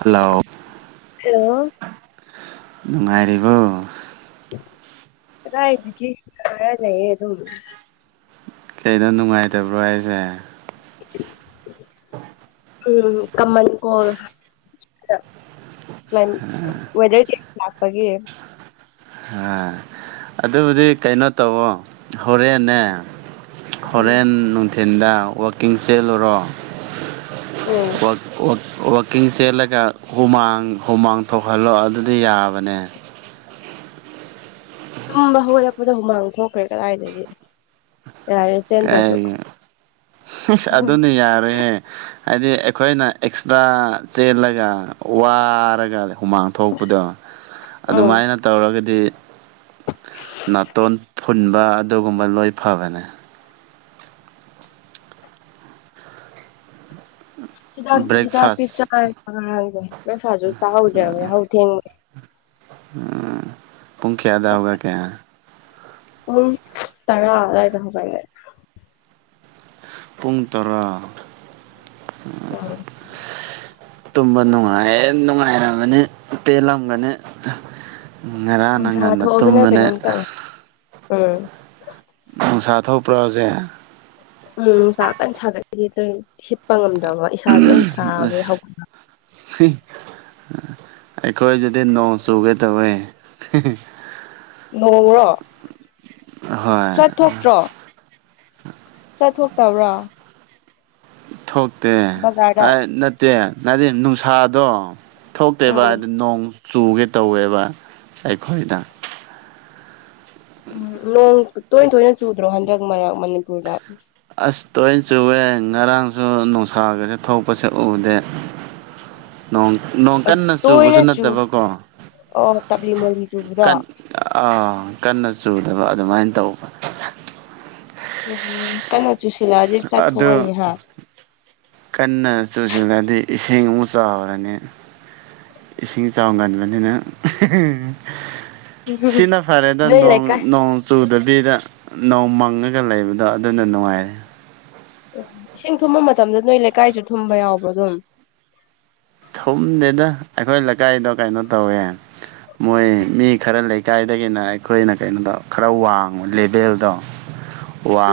hello hello ꯅꯨꯡꯉꯥꯏꯔꯤꯕꯣ ꯀꯥꯗꯥꯏ ꯗꯒꯤ ꯂꯩ ꯑꯗꯨꯝ ꯀꯩꯅꯣ ꯅꯨꯡꯉꯥꯏꯇꯕ꯭ꯔꯣ ꯍꯥꯏꯁꯦ [unintelligible] ꯎꯝ ꯀꯃꯜ ꯀꯣꯜ ꯂꯛꯄꯒꯤ ꯑ ꯑꯗꯨꯕꯨꯗꯤ ꯀꯩꯅꯣ ꯇꯧꯋꯣ ꯍꯣꯔꯦꯟꯅꯦ ꯎꯝ ꯍꯣꯔꯦꯟ ꯅꯨꯡꯊꯤꯟꯗ ꯋꯥꯛꯀꯤꯡ ꯆꯦꯜꯂꯨꯔꯣ ꯎꯝ ꯍꯣꯏ ꯋꯥꯛꯀꯤꯡ ꯆꯦꯜꯂꯒ ꯍꯨꯃꯥꯡ ꯍꯨꯃꯥꯡ ꯊꯣꯛꯍꯜꯂꯣ ꯑꯗꯨꯗꯤ ꯌꯥꯕꯅꯦ ꯇꯨꯝꯕ ꯍꯧꯂꯛꯄꯗ ꯍꯨꯃꯥꯡ ꯊꯣꯛꯈ꯭ꯔꯦ ꯀꯗꯥꯏꯗꯒꯤ ꯌꯥꯔꯦ ꯀ ꯆꯦꯟꯗ꯭ꯔꯁꯨ ꯑꯗꯨꯅꯦ ꯌꯥꯔꯣꯏꯍꯦ ꯍꯥꯏꯗꯤ ꯑꯩꯈꯣꯏꯅ ꯑꯦꯛꯁꯇ꯭ꯔꯥ ꯆꯦꯜꯂꯒ ꯋꯥꯔꯒ ꯍꯨꯃꯥꯡ ꯊꯣꯛꯄꯗꯣ ꯎꯝ ꯑꯗꯨꯃꯥꯏꯅ ꯇꯧꯔꯒꯗꯤ ꯅꯥꯇꯣꯟ ꯐꯨꯟꯕ ꯑꯗꯨꯒꯨꯝꯕ ꯂꯣꯏ ꯐꯕꯅꯦ ꯍꯤꯗꯥ ꯍꯤꯗꯥꯗꯤ ꯕ꯭ꯔꯦꯛꯐꯥꯁ ꯆ ꯆ ꯐꯥꯖ ꯆ ꯍ ꯂꯕ ꯍꯥꯎ ꯊꯦꯡ [unintelligible] ꯎꯝ ꯄꯨꯡ ꯀꯌꯥꯗ ꯍꯧꯒꯠꯀꯦ ꯎꯝ ꯇꯔꯥ ꯑꯗꯥꯥꯏꯗ ꯍꯧꯒꯠꯂꯦ ꯄꯨꯡ ꯇꯔꯥ ꯑꯝ ꯇꯨꯝꯕ ꯅꯨꯡꯉꯥꯏ ꯅꯨꯡꯉꯥꯏꯔꯝꯃꯅꯤ ꯄꯦꯜꯂꯝꯒꯅꯤ ꯉꯔꯥꯡꯅ ꯅꯨꯡꯁꯥ ꯉꯟꯅ ꯇꯨꯝꯕꯅꯦ ꯑꯝ ꯅꯨꯡꯁꯥ ꯊꯣꯛꯄ꯭ꯔꯁꯦ ꯎꯝ ꯅꯨꯡꯁ ꯀꯟ ꯁꯥꯒꯠꯈꯤ ꯑ ꯍꯤꯞꯄ ꯉꯝꯗꯦ ꯏꯁꯥꯗ ꯂꯣꯏ ꯁꯥꯕꯩ ꯍꯧꯠ ꯑꯩꯈꯣꯏ ꯑꯗꯨꯗꯤ ꯅꯣꯡ ꯆꯨꯒꯦ ꯇꯧꯋꯦ ꯉꯣꯡꯔꯣ ꯍꯣꯏ ꯆꯠꯊꯇ꯭ꯔꯣ ꯆꯠꯊꯣꯛꯇꯕ꯭ꯔꯥ ꯊꯣꯛꯇꯦ ꯅꯠꯇꯦ ꯅꯗꯤ ꯅꯨꯡꯁꯥꯗꯣ ꯊꯣꯛꯇꯦꯕ ꯎꯝ ꯑꯗꯨ ꯅꯣꯡ ꯆꯨꯒꯦ ꯇꯧꯋꯦꯕ ꯑꯩꯈꯣꯏꯗ ꯎꯝ ꯅꯣꯡ ꯇꯣꯏ ꯇꯣꯏꯅ ꯆꯨꯗ꯭ꯔꯣ ꯍꯟꯗꯛ ꯃꯔꯛ ꯃꯅꯤꯄꯨꯔꯗ ꯑꯁ ꯇꯣꯏꯅ ꯆꯨꯑꯦ ꯉꯔꯥꯡꯁꯨ ꯅꯨꯡꯁꯥꯒꯁꯨꯦ ꯊꯣꯛꯄꯁꯦ ꯎꯗꯦ [unintelligible] ꯅꯣꯡ ꯅꯣꯡ ꯀꯟꯅ ꯆꯨꯕꯁꯨ ꯇꯣꯏꯅ ꯆꯨ ꯅꯠꯇꯕꯀꯣ ꯑꯣ ꯇꯞꯂꯤ ꯃꯣꯂꯤ ꯆꯨꯕꯗꯣ ꯀ ꯑꯥ ꯀꯟꯅ ꯆꯨꯗꯕ ꯑꯗꯨꯃꯥꯏꯅ ꯇꯧꯕ ꯎꯝ ꯀꯩꯅ ꯑꯗꯨ ꯀꯟꯅ ꯆꯨꯁꯤꯂꯗꯤ ꯏꯁꯤꯡ ꯆꯥꯎꯔꯅꯤ ꯏꯁꯤꯡ ꯆꯥꯎꯒꯟꯕꯅꯤꯅ ꯁꯤꯅ ꯐꯔꯦꯗ ꯅꯣꯏ ꯅꯣꯡ ꯂꯩꯀꯥꯏ ꯅꯣꯡ ꯆꯨꯗ ꯅꯨꯕꯤꯗ ꯅꯣꯡꯧ ꯃꯪꯉꯒ ꯂꯩꯕꯗꯣ ꯑꯗꯨꯅ ꯅꯨꯡꯉꯥꯏꯔꯦ ꯑꯣ ꯏꯁꯤꯡ ꯊꯨꯝꯕ ꯃꯇꯝꯗ ꯅꯣꯏ ꯂꯩꯀꯥꯏꯁꯨ ꯊꯨꯝꯕ ꯌꯥꯎꯕ꯭ꯔꯣ ꯑꯗꯨꯝ ꯊꯨꯝꯗꯦꯗ ꯑꯩꯈꯣꯏ ꯂꯩꯀꯥꯏꯗꯣ ꯀꯩꯅꯣ ꯇꯧꯋꯦ ꯃꯣꯏ ꯃꯤ ꯈꯔ ꯂꯩꯀꯥꯏꯗꯒꯤꯅ ꯑꯩꯈꯣꯏꯅ ꯀꯩꯅꯣꯗ ꯈꯔ ꯋꯥꯡꯕ ꯂꯦꯚꯦꯜꯗꯣ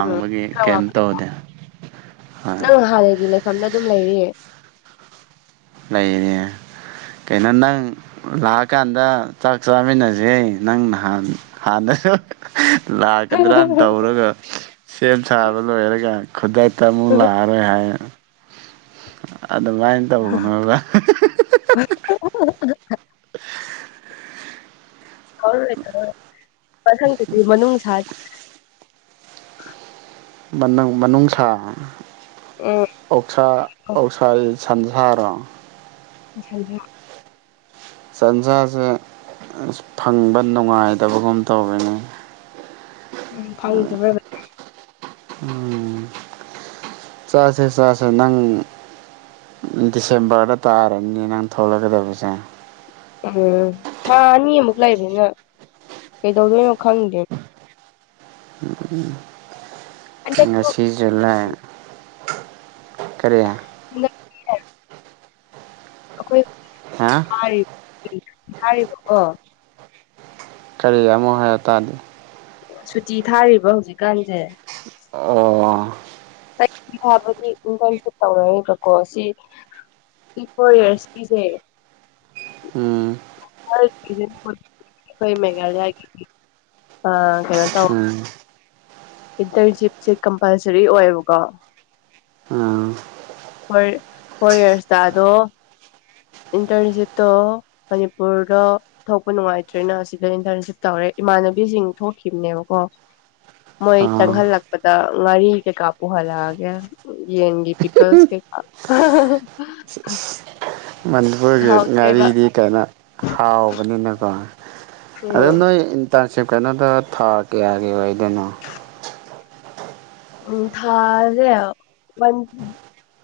ꯎꯝ ꯀꯩꯝ ꯇꯧꯗꯦ ꯑꯣꯏ ꯃꯐꯝꯗ ꯑꯗꯨꯝ ꯂꯩꯔꯤꯌꯦ ꯂꯩꯅꯦ ꯀꯩꯅꯣ ꯅꯪ ꯂꯥꯛꯑꯀꯥꯟꯗ ꯆꯥꯛ ꯆꯥꯃꯤꯟꯅꯁꯦ ꯅꯪꯥꯟ ꯍꯥꯟꯅ [unintelligible] ꯂꯥꯛꯀꯗ꯭ꯔꯅ ꯇꯧꯔꯒ ꯁꯦꯝ ꯁꯥꯕ ꯂꯣꯏꯔꯒ ꯈꯨꯗꯛꯇ ꯑꯃꯨꯛ ꯂꯥꯛꯑꯔꯣꯏ ꯍꯥꯏ ꯑꯗꯨꯃꯥꯏꯅ ꯇꯧꯕꯅꯣꯒ ꯑꯣ [unintelligible] ꯔ ꯃꯊꯪꯗꯗꯤ ꯃꯅꯨꯡ ꯁꯥ ꯃꯅꯨꯡꯁꯥ ꯎꯝ ꯑꯣꯛꯁꯥ ꯑꯣꯀꯁꯥ ꯁꯟꯁꯥꯔꯣ ꯉꯁꯥꯏꯖꯦ ꯁꯟꯁꯥꯁꯦ ꯑ ꯐꯪꯕ ꯅꯨꯡꯉꯥꯏꯗꯕꯒꯨꯝ ꯇꯧꯔꯤꯅꯤ ꯎꯝ ꯐꯪꯗꯕ꯭ꯔꯕ꯭ꯔꯥ ꯎꯝ ꯆꯁꯦ ꯆꯁꯦ ꯅꯪ ꯗꯤꯁꯦꯝꯕꯔꯗ ꯇꯥꯔꯅꯤꯅꯦ ꯅꯪ ꯊꯣꯛꯂꯛꯀꯗꯕꯁꯦ ꯎꯝ ꯊꯥ ꯑꯅꯤꯃꯨꯛ ꯂꯩꯕꯅꯤꯅ ꯀꯩꯗꯧꯗꯣꯏꯅꯣ ꯈꯪꯗꯦ ꯎ ꯍꯟꯗꯛꯁꯨ ꯑꯁꯤ ꯖꯨꯂꯥꯏ ꯀꯔꯤ ꯍ ꯍꯥ ꯑꯩꯈꯣꯏ ꯊꯔꯤꯕꯀꯣ ꯀꯔꯤ ꯑꯃꯣ ꯍꯥꯏꯔ ꯇꯥꯔꯗꯤ ꯁꯨꯇꯤ ꯊꯥꯔꯤꯕ ꯍꯧꯖꯤꯛꯀꯥꯟꯁꯦ ꯑꯣ ꯊꯥꯕꯗꯤ ꯏꯟꯇꯔꯟꯁꯤꯞ ꯇꯧꯔꯣꯏꯕꯀꯣ ꯁꯤ ꯐꯣꯔ ꯏꯔꯁꯀꯤꯁꯦ ꯎꯝ ꯍꯣꯏ ꯃꯦꯘ ꯍꯥꯏ ꯑ ꯀꯩꯅꯣ ꯇꯧ ꯎꯝ ꯏꯟꯇꯔꯟꯁꯤꯞꯁꯦ ꯀꯝꯄꯜꯁꯔꯤ ꯑꯣꯏꯌꯦꯕꯀꯣ ꯑꯥ ꯐ ꯐꯣꯔ ꯌꯌꯥꯔꯁꯇ ꯑꯗꯣ ꯏꯟꯇꯔꯟꯁꯤꯞꯇꯣ ꯃꯅꯤꯄꯨꯔꯗ ꯊꯣꯛꯄ ꯅꯨꯡꯉꯥꯏꯇ꯭ꯔꯦꯅ ꯑꯁꯤꯗ ꯏꯟꯇꯔꯟꯁꯤꯞ ꯇꯧꯔꯦ ꯏꯃꯥꯟꯅꯕꯤꯁꯤꯡ ꯊꯣꯛꯈꯤꯕꯅꯦꯕꯀꯣ ꯃꯣꯏ ꯑꯣ ꯆꯪꯍꯜꯂꯛꯄꯗ ꯉꯥꯔꯤ ꯀꯩꯀꯥ ꯄꯨꯍꯜꯂꯛꯑꯒꯦ ꯌꯦꯟ ꯄꯤꯁ ꯀ ꯃꯅꯤꯄꯨꯔꯒꯤ ꯉꯥꯔꯤꯗꯤ ꯀꯥꯏꯩꯅꯣ ꯍꯥꯎꯕꯅꯤꯅꯀꯣ ꯎꯝ ꯑꯅꯣ ꯆꯞ ꯀꯩꯅꯣꯗ ꯊꯥ ꯀꯌꯥꯒꯤ ꯑꯣꯏꯗꯣꯏꯅꯣ ꯎꯝ ꯊꯔꯦ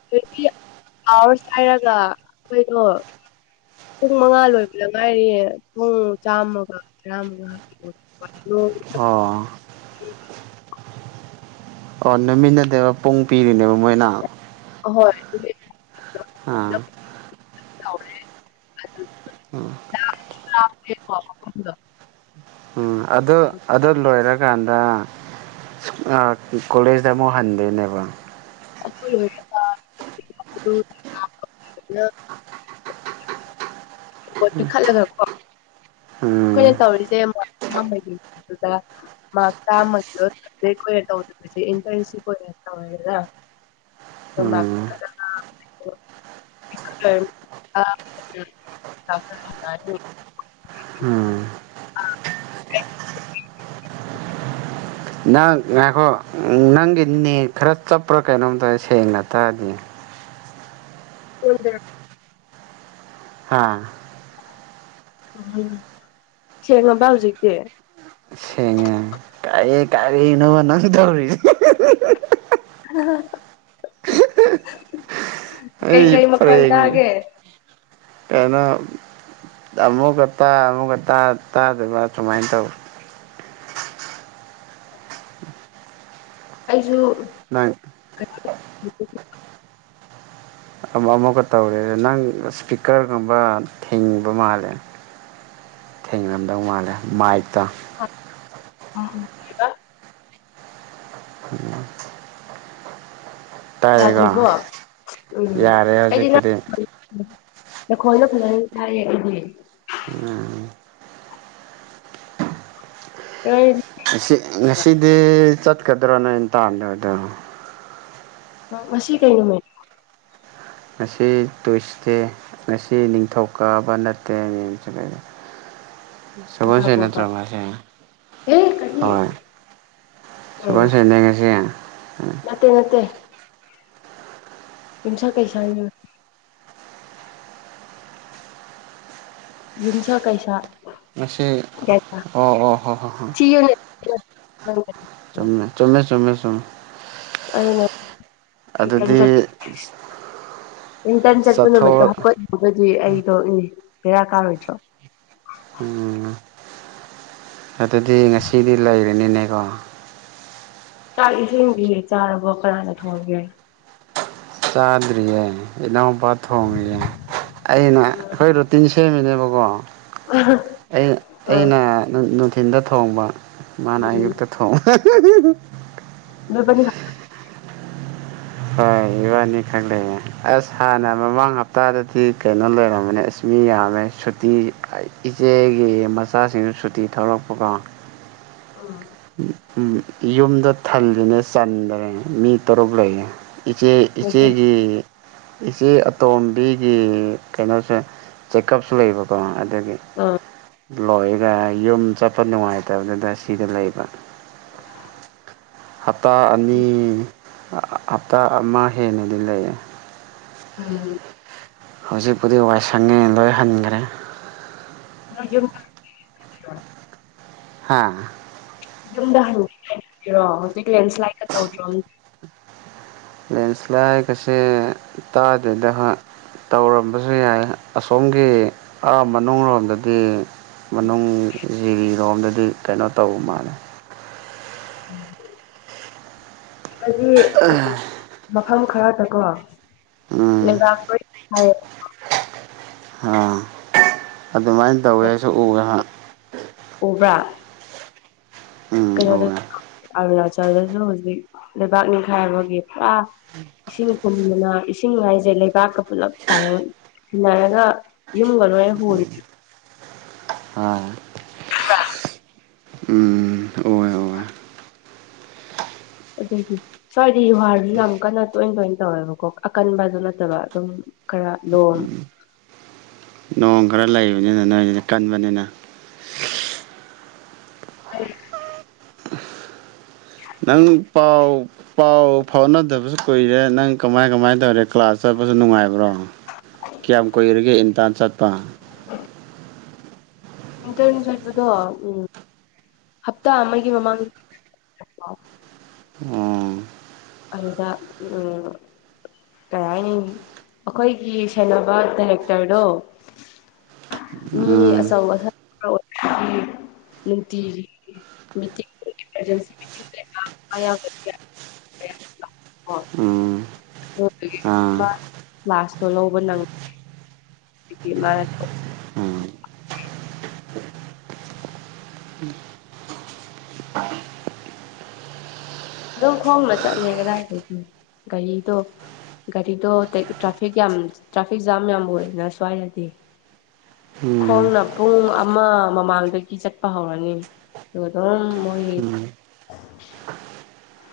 ꯇ꯭ꯋꯦꯟꯇꯤ ꯑꯋꯥꯔꯁ ꯍꯥꯏꯔꯒ ꯑꯩꯈꯣꯏꯗꯣ ꯄꯨꯡ ꯃꯉꯥ ꯂꯣꯏꯕꯗ ꯉꯥꯏꯔꯤꯌꯦ ꯄꯨꯡ ꯆꯥꯝꯃꯒ ꯇꯔꯥꯃꯉꯥ ꯑꯣ ꯑꯣ ꯅꯨꯃꯤꯟꯅꯗꯕ ꯄꯨꯡ ꯄꯤꯔꯤꯅꯦꯕ ꯃꯣꯏꯅ ꯍꯣꯏ ꯑꯥ ꯎꯝ [unintelligible] ꯎꯝ ꯑꯗꯨ ꯑꯗꯨ ꯂꯣꯏꯔꯀꯥꯟꯗ ꯑ ꯀꯣꯂꯦꯖꯗ ꯃꯣ ꯍꯥꯟꯗꯦꯅꯦꯕ [unintelligible] [unintelligible] ꯄꯣ ꯄꯤꯈꯠꯂꯒꯀꯣ ꯎꯝ ꯑꯩꯈꯣꯏꯅ ꯇꯧꯔꯤꯁꯦ ꯑꯃꯨꯛ ꯑꯕꯒꯤ ꯗ ꯃꯥ ꯆ ꯃꯀꯣ ꯌꯦꯛꯇꯗ ꯏꯟꯇꯔꯟꯁꯤꯄ ꯑꯣꯏ ꯌꯥ ꯑꯣꯏꯦ ꯎꯝ ꯀꯔ [inaudible] ꯎꯝ [inaudible] ꯅꯪ ꯉꯥꯏꯈꯣ ꯅꯪꯒꯤ ꯅ ꯈꯔ ꯆꯞꯄ꯭ꯔꯥ ꯀꯩꯅꯣꯝ ꯇꯧꯔꯦ ꯁꯦꯡꯅ ꯇꯥꯔꯅꯤ ꯑꯣꯗ ꯍꯥꯥ ꯎ ꯁꯦꯡꯉꯝꯕ ꯍꯧꯖꯤꯛꯦ ꯁꯦꯡꯉ ꯀꯦ ꯀꯔꯤ ꯏꯅꯣꯕ ꯅꯁꯤ ꯇ [inaudible] ꯑꯩ ꯀꯩꯀꯩ ꯃꯈꯣꯟ ꯄꯦꯅꯤ ꯇꯥꯒꯦ ꯀꯩꯅ ꯑꯃꯨꯛꯀ ꯇꯥ ꯑꯃꯨꯛꯀ ꯇꯥ ꯇꯥꯗꯕ ꯁꯨꯃꯥꯏꯅ ꯇꯧ [inaudible] ꯑꯩꯁꯨ [inaudible] ꯑꯃꯨꯛꯀ ꯇꯧꯔꯦ ꯑꯗ ꯅꯪ ꯏꯁꯄꯤꯀꯔꯒꯨꯝꯕ ꯊꯦꯡꯕ ꯃꯥꯜꯂꯦ ꯊꯦꯡꯅꯔꯝꯗꯧ ꯃꯥꯜꯂꯦ ꯃꯥꯏꯛꯇ ꯎꯝ ꯎꯝ ꯎꯝ ꯌꯥꯗ꯭ꯔꯤꯕꯣ ꯎꯝ ꯌꯥꯔꯦ ꯑꯩꯗꯤ ꯉ ꯍꯧꯖꯤꯛꯄꯨꯗꯤ ꯂꯈꯣꯏꯅ ꯐꯖꯅ ꯊꯗꯤꯦ ꯎꯝ ꯑꯩꯗꯤ ꯉꯁꯤ ꯉꯁꯤꯗꯤ ꯆꯠꯀꯗ꯭ꯔꯣ ꯅꯣꯏ ꯇꯥꯟꯗꯣꯗ ꯑ ꯑꯁꯤ ꯀꯩ ꯉꯃꯥꯏ ꯉꯁꯤ ꯇꯨꯁꯇꯦ ꯉꯁꯤ ꯅꯤꯡꯊꯧꯀꯥꯕ ꯅꯠꯇꯦ ꯃꯦꯝꯩꯗ [inaudible] ꯁꯒꯣꯏ ꯀꯩꯀꯥ ꯁꯦ ꯀꯣꯕ ꯅꯠꯇ꯭ꯔꯣ ꯃꯥꯁꯦ ꯑꯦ ꯀꯔꯤ ꯍꯣꯏ ꯁꯃ ꯎꯝ ꯁꯤꯉꯁꯤ ꯅꯠꯇꯦ ꯅꯠꯇꯦ ꯏꯟꯁ ꯀꯩꯁꯥ ꯌꯨꯝꯁꯥ ꯀꯩꯁꯥ ꯃꯁꯤꯁ ꯀꯩꯁꯥ ꯑꯣ ꯑꯣ ꯍ ꯊꯤꯌꯨꯅꯦ ꯅꯪ ꯆꯨꯝꯃꯦ ꯆꯨꯝꯃꯦ ꯆꯨꯝꯃꯦ ꯆꯨꯝꯃꯦ [unintelligible] ꯑꯗꯨꯗꯤ ꯑꯩꯇꯟ ꯆꯠꯄ ꯅꯨꯃꯤꯠꯇꯣ ꯆꯠꯊꯣꯛ ꯍꯥꯞꯄꯠꯂꯒꯗꯤ ꯑꯩꯗꯣꯅꯦ ꯦꯔꯥ ꯀꯥꯔꯣꯏꯗ꯭ꯔꯣ ꯎꯝ ꯑꯗꯨꯗꯤ ꯉꯁꯤꯗꯤ ꯂꯩꯔꯅꯤꯅꯦꯀꯣ ꯆꯥꯛꯏꯁꯤꯡꯗꯤ ꯆꯥꯔꯕꯣ ꯀꯅꯥꯏꯗ ꯊꯣꯡꯑꯒꯦ ꯆꯥꯗꯔꯤꯌꯦ ꯏꯅꯥꯎꯄꯥ ꯊꯣꯡꯉꯒꯦ ꯑꯩꯅ ꯑꯩꯈꯣꯏ ꯔꯨꯇꯤꯟ ꯁꯦꯝꯃꯤꯅꯦꯕꯀꯣ ꯑꯩ ꯑꯥ ꯑꯩꯅ ꯅꯨꯡꯊꯤꯟꯗ ꯊꯣꯡꯕ ꯃꯥꯅ ꯎꯝ ꯑꯌꯨꯛꯇ ꯊꯣꯡꯕ [unintelligible] ꯅꯕꯅꯤ ꯍꯣꯏ ꯏꯕꯥꯅꯤ ꯈꯛ ꯂꯩꯌꯦꯦ ꯑꯁ ꯍꯥꯟꯅ ꯃꯃꯥꯡ ꯍꯞꯇꯥꯗꯗꯤ ꯀꯩꯅꯣ ꯂꯩꯔꯝꯝꯕꯅꯦ ꯃꯤ ꯌꯥꯝꯃꯦ ꯁꯨꯇꯤ ꯏꯆꯦꯒꯤ ꯃꯆꯥꯁꯤꯡꯁꯨ ꯁꯨꯇꯤ ꯊꯧꯔꯛꯄꯀꯣ ꯑ ꯎ ꯌꯨꯝꯗ ꯊꯜꯂꯤꯅꯦ ꯆꯟꯗ꯭ꯔꯦ ꯃꯤ ꯇꯔꯨꯛ ꯂꯩꯌꯦꯦ ꯏꯆꯦ ꯑꯣꯏꯗꯣꯏ ꯏꯆꯦꯒꯤ ꯏꯆꯦ ꯑꯇꯣꯝꯕꯤꯒꯤ ꯀꯩꯅꯣꯁꯨ ꯆꯦꯛꯑꯞꯁꯨ ꯂꯩꯕꯀꯣ ꯑꯗꯒꯤ ꯑꯥ ꯂꯣꯏꯒ ꯌꯨꯝ ꯆꯠꯄ ꯅꯨꯡꯉꯥꯏꯇꯕꯗꯨꯗ ꯁꯤꯗ ꯂꯩꯕ ꯍꯥꯇꯥ ꯑꯅꯤ ꯍꯞꯇꯥ ꯑꯃ ꯍꯦꯟꯅꯗꯤ ꯂꯩꯌꯦ ꯑꯝ ꯍꯧꯖꯤꯛꯄꯨꯗꯤ ꯋꯥꯏꯁꯪꯉꯦ ꯂꯣꯏ ꯍꯟꯈ꯭ꯔꯦ ꯑ ꯌꯦ ꯍꯥꯥ ꯌꯨꯝꯗ ꯍꯔꯣ ꯍꯧꯖꯤꯛ ꯂꯦꯟꯁ꯭ꯂꯥꯏꯗꯀ ꯇꯧꯗ꯭ꯔꯣ ꯂꯦꯟꯁ꯭ꯂꯥꯏꯠ ꯀꯁꯦ ꯇꯥꯗꯦꯗ ꯇꯧꯔꯝꯕꯁꯨ ꯌꯥꯏ ꯑꯁꯣꯝꯒꯤ ꯃꯅꯨꯡ ꯂꯣꯝꯗꯗꯤ ꯃꯅꯨꯡ ꯖꯤꯔꯤꯔꯣꯝꯗꯗꯤ ꯀꯩꯅꯣ ꯇꯧ ꯃꯥꯅꯦ ꯍꯥꯏꯗꯤ ꯃꯐꯝ ꯈꯔ ꯀꯣ ꯎꯝ ꯂꯩꯕꯥꯛ ꯍꯥꯏ ꯑꯥ ꯑꯗꯨꯃꯥꯏꯅ ꯇꯧꯋꯦꯁꯨ ꯎꯕꯦꯍꯥꯛ ꯎꯕ꯭ꯔꯥ ꯎꯋꯦ ꯀꯩꯅꯣꯗꯁꯨ ꯑꯔꯨꯅꯥꯆꯜꯗꯁꯨ ꯍꯧꯖꯤꯛ ꯂꯩꯕꯥꯛ ꯅꯤꯡꯈꯥꯏ ꯑꯃꯒꯤꯒꯤ ꯄꯨꯔꯥ ꯏꯁꯤꯡ ꯈꯨꯝꯗꯅ ꯏꯁꯤꯡ ꯍꯥꯏꯥꯏꯁꯦ ꯂꯩꯕꯥꯛꯀ ꯄꯨꯜꯂꯞ ꯇꯥꯏꯌꯣꯟꯟꯅꯔꯒ ꯏꯨꯡꯒꯜꯋꯥ ꯍ ꯑ ꯍꯥ ꯎꯝ ꯑꯣ ꯑꯣ ꯑꯗꯒꯤ ꯁ꯭ꯋꯥꯏꯗꯤ ꯌꯨꯍꯥꯔꯁꯨ ꯌꯥꯝ ꯀꯟꯅ ꯇꯣꯏꯅ ꯇꯣꯏꯅ ꯇꯧꯋꯦꯕꯀꯣ ꯑꯀꯟꯕ ꯑꯗꯨ ꯅꯠꯇꯕ ꯑꯗꯨꯝ ꯈꯔ ꯂꯣꯝ ꯅꯣꯡ ꯈꯔ ꯂꯩꯕꯅꯤꯅ ꯅꯣꯏꯁꯤꯅ ꯀꯟꯕꯅꯤꯅ ꯎꯝ ꯅꯪ ꯄꯥꯎ ꯄꯥꯎ ꯐꯥꯎꯅꯗꯕꯁꯨ ꯀꯨꯏꯔꯦ ꯅꯪ ꯀꯃꯥꯏ ꯀꯃꯥꯏꯅ ꯇꯧꯔꯦ ꯀ꯭ꯂꯥꯁ ꯆꯠꯄꯁꯨ ꯅꯨꯡꯉꯥꯏꯕ꯭ꯔꯣ ꯀꯌꯥꯝ ꯀꯨꯏꯔꯒꯦ ꯏꯟꯇ ꯏꯟꯇꯔꯟ ꯆꯠꯄꯗꯣ ꯎꯝ ꯍꯞꯇꯥ ꯑꯃꯒꯤ ꯃꯃꯥꯡꯗ ꯎ ꯑꯗꯨꯗ ꯎꯝ ꯀꯩ ꯍꯥꯏꯅꯤ ꯑꯩꯈꯣꯏꯒꯤ ꯁꯦꯟꯅꯕ ꯀꯗꯥꯏꯔꯦꯛꯇꯔꯗꯣ ꯃꯤ ꯎꯝ ꯑꯥ ꯃꯤꯇꯃꯖꯦꯟꯁꯤ ꯃꯤꯇ ꯎꯝ ꯑꯥ ꯃꯥꯁ ꯇꯣꯍꯧꯕ ꯅꯪ ꯃꯥꯅ [inaudible] ꯎꯝ ꯑꯗꯨꯝ ꯈꯣꯡꯅ ꯆꯠꯂꯦ ꯀꯗꯥꯏꯗꯒꯤ ꯒꯥꯔꯤꯗꯣ ꯒꯥꯔꯤꯗꯣ ꯇ꯭ꯔꯥꯐꯤꯛ ꯌꯥꯝ ꯇ꯭ꯔꯥꯐꯤꯛ ꯖꯥꯝ ꯌꯥꯝꯕ ꯑꯣꯏꯗꯅ ꯁ꯭ꯋꯥꯏꯗꯗꯤ ꯎꯝ ꯈꯣꯡꯅ ꯄꯨꯡ ꯑꯃ ꯃꯃꯥꯡꯗꯒꯤ ꯆꯠꯄ ꯍꯧꯔꯅꯤ ꯑꯗꯨꯒ ꯑꯗꯨꯝ ꯃꯣꯏ ꯍꯥꯏ ꯎꯝ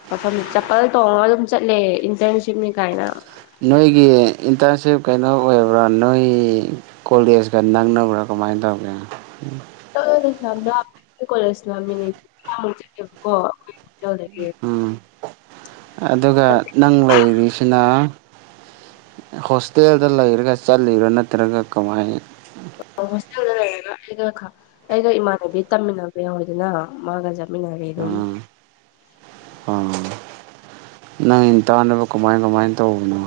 ꯃ ꯆꯄꯜ ꯇꯣꯡꯉꯒ ꯑꯗꯨꯝ ꯆꯠꯂꯦ ꯏꯟꯇꯔꯟꯁꯤꯞꯅꯤ ꯀꯥꯏꯅ ꯅꯣꯏꯒꯤ ꯏꯟꯇꯔꯟꯁꯤꯞ ꯀꯩꯅꯣ ꯑꯣꯏꯕ꯭ꯔꯥ ꯅꯣꯏ ꯀꯣꯂꯦꯖꯀ ꯅꯥꯡꯅꯕ꯭ꯔꯥꯀꯣ ꯀꯃꯥꯏ ꯇꯧꯒ ꯀꯣꯂꯦꯖꯃꯤꯨ ꯆꯠꯦꯕꯀꯣ ꯎꯝ ꯑꯗꯨꯒ ꯅꯪ ꯂꯩꯔꯤꯁꯤꯅ ꯍꯣꯁꯇꯦꯜꯗ ꯂꯩꯔꯒ ꯆꯠꯂꯤꯔꯣ ꯅꯠꯇ꯭ꯔꯒ ꯀꯃꯥꯏ [inaudible] ꯗ ꯂꯩꯔꯒ ꯑꯩꯒ ꯑꯩꯒ ꯏꯃꯥꯟꯅꯕꯤ ꯇꯝꯃꯤꯟꯅꯕ ꯌꯥꯎꯗꯅ ꯃꯥꯒ ꯆꯠꯃꯤꯟꯅꯔ ꯑꯗꯨꯝ [inaudible] ꯑꯝ ꯏꯟ ꯇꯥꯟꯅꯕ ꯀꯃꯥꯏ ꯀꯃꯥꯏꯅ ꯇꯧꯕꯅꯣ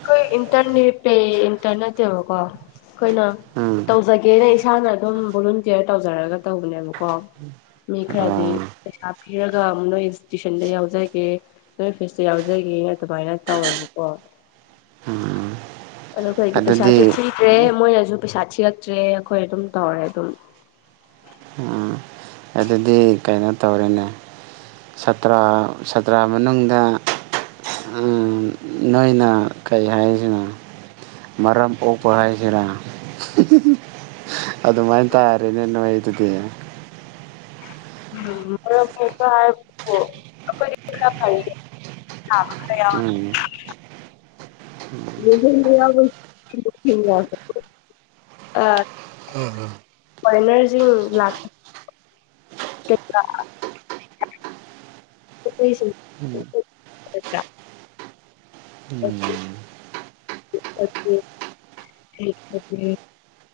ꯑꯩꯈꯣꯏ ꯏꯟꯇꯔꯅꯦꯠ ꯄꯦ ꯏꯟꯇꯔꯅꯦꯠꯇꯦꯕꯀꯣ ꯑꯩꯈꯣꯏꯅ ꯎꯝ ꯇꯧꯖꯒꯦꯅ ꯏꯁꯥꯅ ꯑꯗꯨꯝ ꯚꯣꯂꯨꯟꯇꯤꯌꯔ ꯇꯧꯖꯔꯒ ꯇꯧꯕꯅꯦꯕꯀꯣ ꯑꯣ ꯈꯔꯗꯤ ꯄꯩꯁꯥ ꯄꯤꯔꯒ ꯑꯃꯨꯛ ꯅꯣꯏ ꯏꯟꯁꯇꯤꯇ꯭ꯌꯨꯁꯟꯗ ꯌꯥꯎꯖꯒꯦ ꯅꯣꯏ ꯑꯣꯐꯤꯁꯇ ꯌꯥꯎꯖꯒꯦ ꯁꯨꯃꯥꯏꯅ ꯇꯧꯋꯦꯕꯀꯣ ꯑꯗꯣ ꯑꯩꯈꯣꯏꯒꯤ ꯑꯗꯨꯗꯤ ꯄꯩꯁꯥꯁꯨ ꯊꯤꯗ꯭ꯔꯦ ꯃꯣꯏꯅꯁꯨ ꯄꯩꯁꯥ ꯆꯤꯛꯇ꯭ꯔꯦ ꯑꯩꯈꯣꯏ ꯑꯗꯨꯝ ꯇꯧꯔꯦ ꯑꯗꯨꯝ ꯑꯗꯨꯗꯤ ꯀꯩꯅꯣ ꯇꯧꯔꯦꯅꯦ ꯁꯥꯇ꯭ꯔ ꯁꯥꯇ꯭ꯔꯥ ꯃꯅꯨꯡꯗ ꯅꯣꯏꯅ ꯀꯩ ꯍꯥꯏꯔꯤꯁꯤꯅꯣ ꯃꯔꯝ ꯑꯣ ꯄ ꯍꯥꯏꯁꯤꯅ ꯑꯗꯨꯃꯥꯏꯅ ꯇꯥꯔꯦꯅꯦ ꯅ ꯑꯩꯗꯨꯗꯤ ꯎꯝꯁꯨ ꯍꯥꯏ ꯑꯩꯈꯣꯏ ꯎꯝ [inaudible] ꯑ ꯐꯣꯔꯦꯟꯅꯔꯁꯤꯡ ꯂꯥꯛꯄ [inaudible] [inaudible] [inaudible]